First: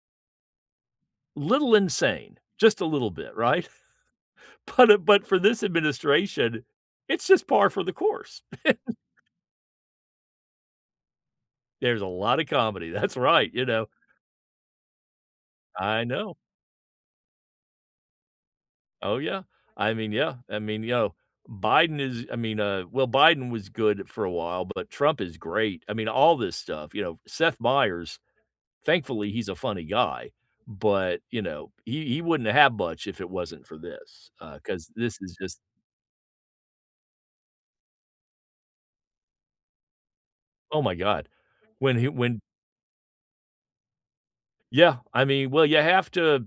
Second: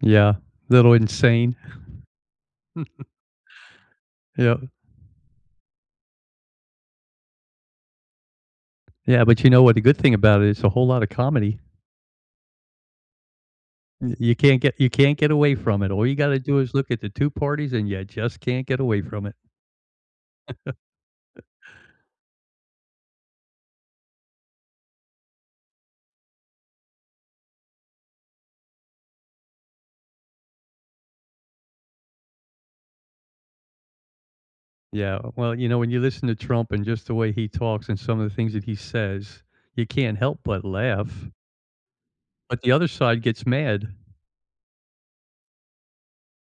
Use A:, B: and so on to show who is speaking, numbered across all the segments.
A: Yeah, a little insane.
B: Little insane, just a little bit, right?
A: Yeah.
B: But, uh, but, for this administration, it's just par for the course.
A: Yeah, but, you know what, the good thing about it it's a whole lot of comedy.
B: There's a lot of comedy, that's right, you know.
A: Y you can't get you can't get away from it.
B: I
A: All you
B: know.
A: gotta do is look at the 2 parties and you just can't get away
B: Oh,
A: from it.
B: yeah. I mean, yeah, I mean, you know, Biden is I mean, uh, well, Biden was good for a while, but, Trump is great. I mean, all this stuff, you know, Seth Meyers, thankfully, he's a funny guy, but, you know, he he wouldn't have much if it wasn't for this, uh, 'cause this
A: Yeah,
B: is
A: well,
B: just
A: you know, when you listen to Trump and just the way he talks and some of the things that he says, you can't help but
B: Oh, my god,
A: laugh.
B: when he when
A: But, the other side gets mad.
B: Yeah, I mean, well, you have to,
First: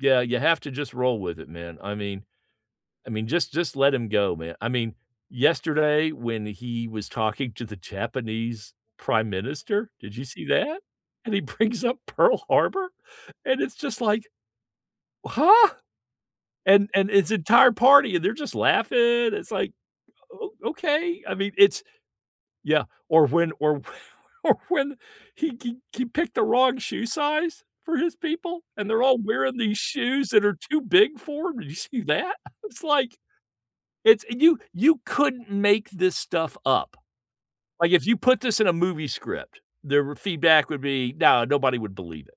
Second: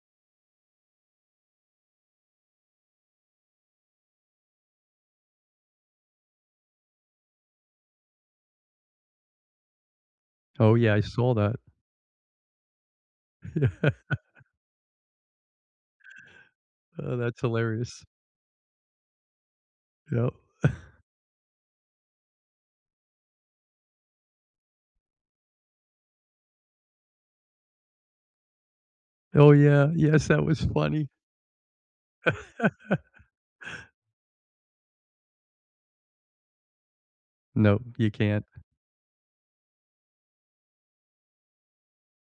B: yeah, you have to just roll with it, man. I mean, I mean, just just let him go, man. I mean, yesterday when he was talking to the Japanese Prime Minister, did you see
A: Oh,
B: that?
A: yeah, I
B: And
A: saw
B: he
A: that.
B: brings up Pearl Harbor, and it's just, like, huh? And and
A: Oh,
B: his
A: that's
B: entire
A: hilarious.
B: party, and they're just laughing, it's, like,
A: Yup.
B: o okay, I mean, it's, yeah, or when or or when he he he picked the wrong shoe size for his people, and they're all
A: Oh,
B: wearing these
A: yeah, yes,
B: shoes that
A: that
B: are
A: was
B: too
A: funny.
B: big for 'em, did you see that? It's, like, it's you you couldn't make this stuff up.
A: No,
B: Like, if
A: you
B: you put
A: can't.
B: this in a movie script, the feedback would be, no, nobody would believe it.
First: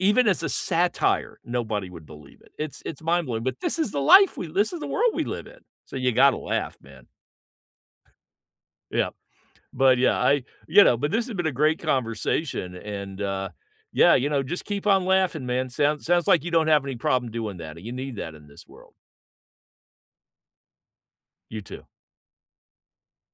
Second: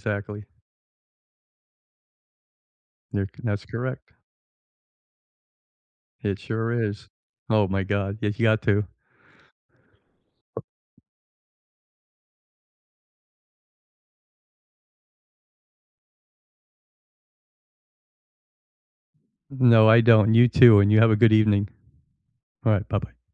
B: E even as a satire, nobody would believe it. It's it's
A: You're c
B: mind-blowing, but,
A: that's
B: this is the
A: correct.
B: life we li this is the world we live in, so you gotta
A: It sure
B: laugh, man.
A: is. Oh, my god, ye you got to.
B: Yeah. But, yeah, I, you know, but, this has been a great conversation and, uh, yeah, you know, just keep on laughing, man. Sounds sounds, like, you don't have any problem doing that, and you need that in this world.
A: No, I don't, and you too, and you have a good
B: You
A: evening.
B: too.
A: Alright, bye-bye.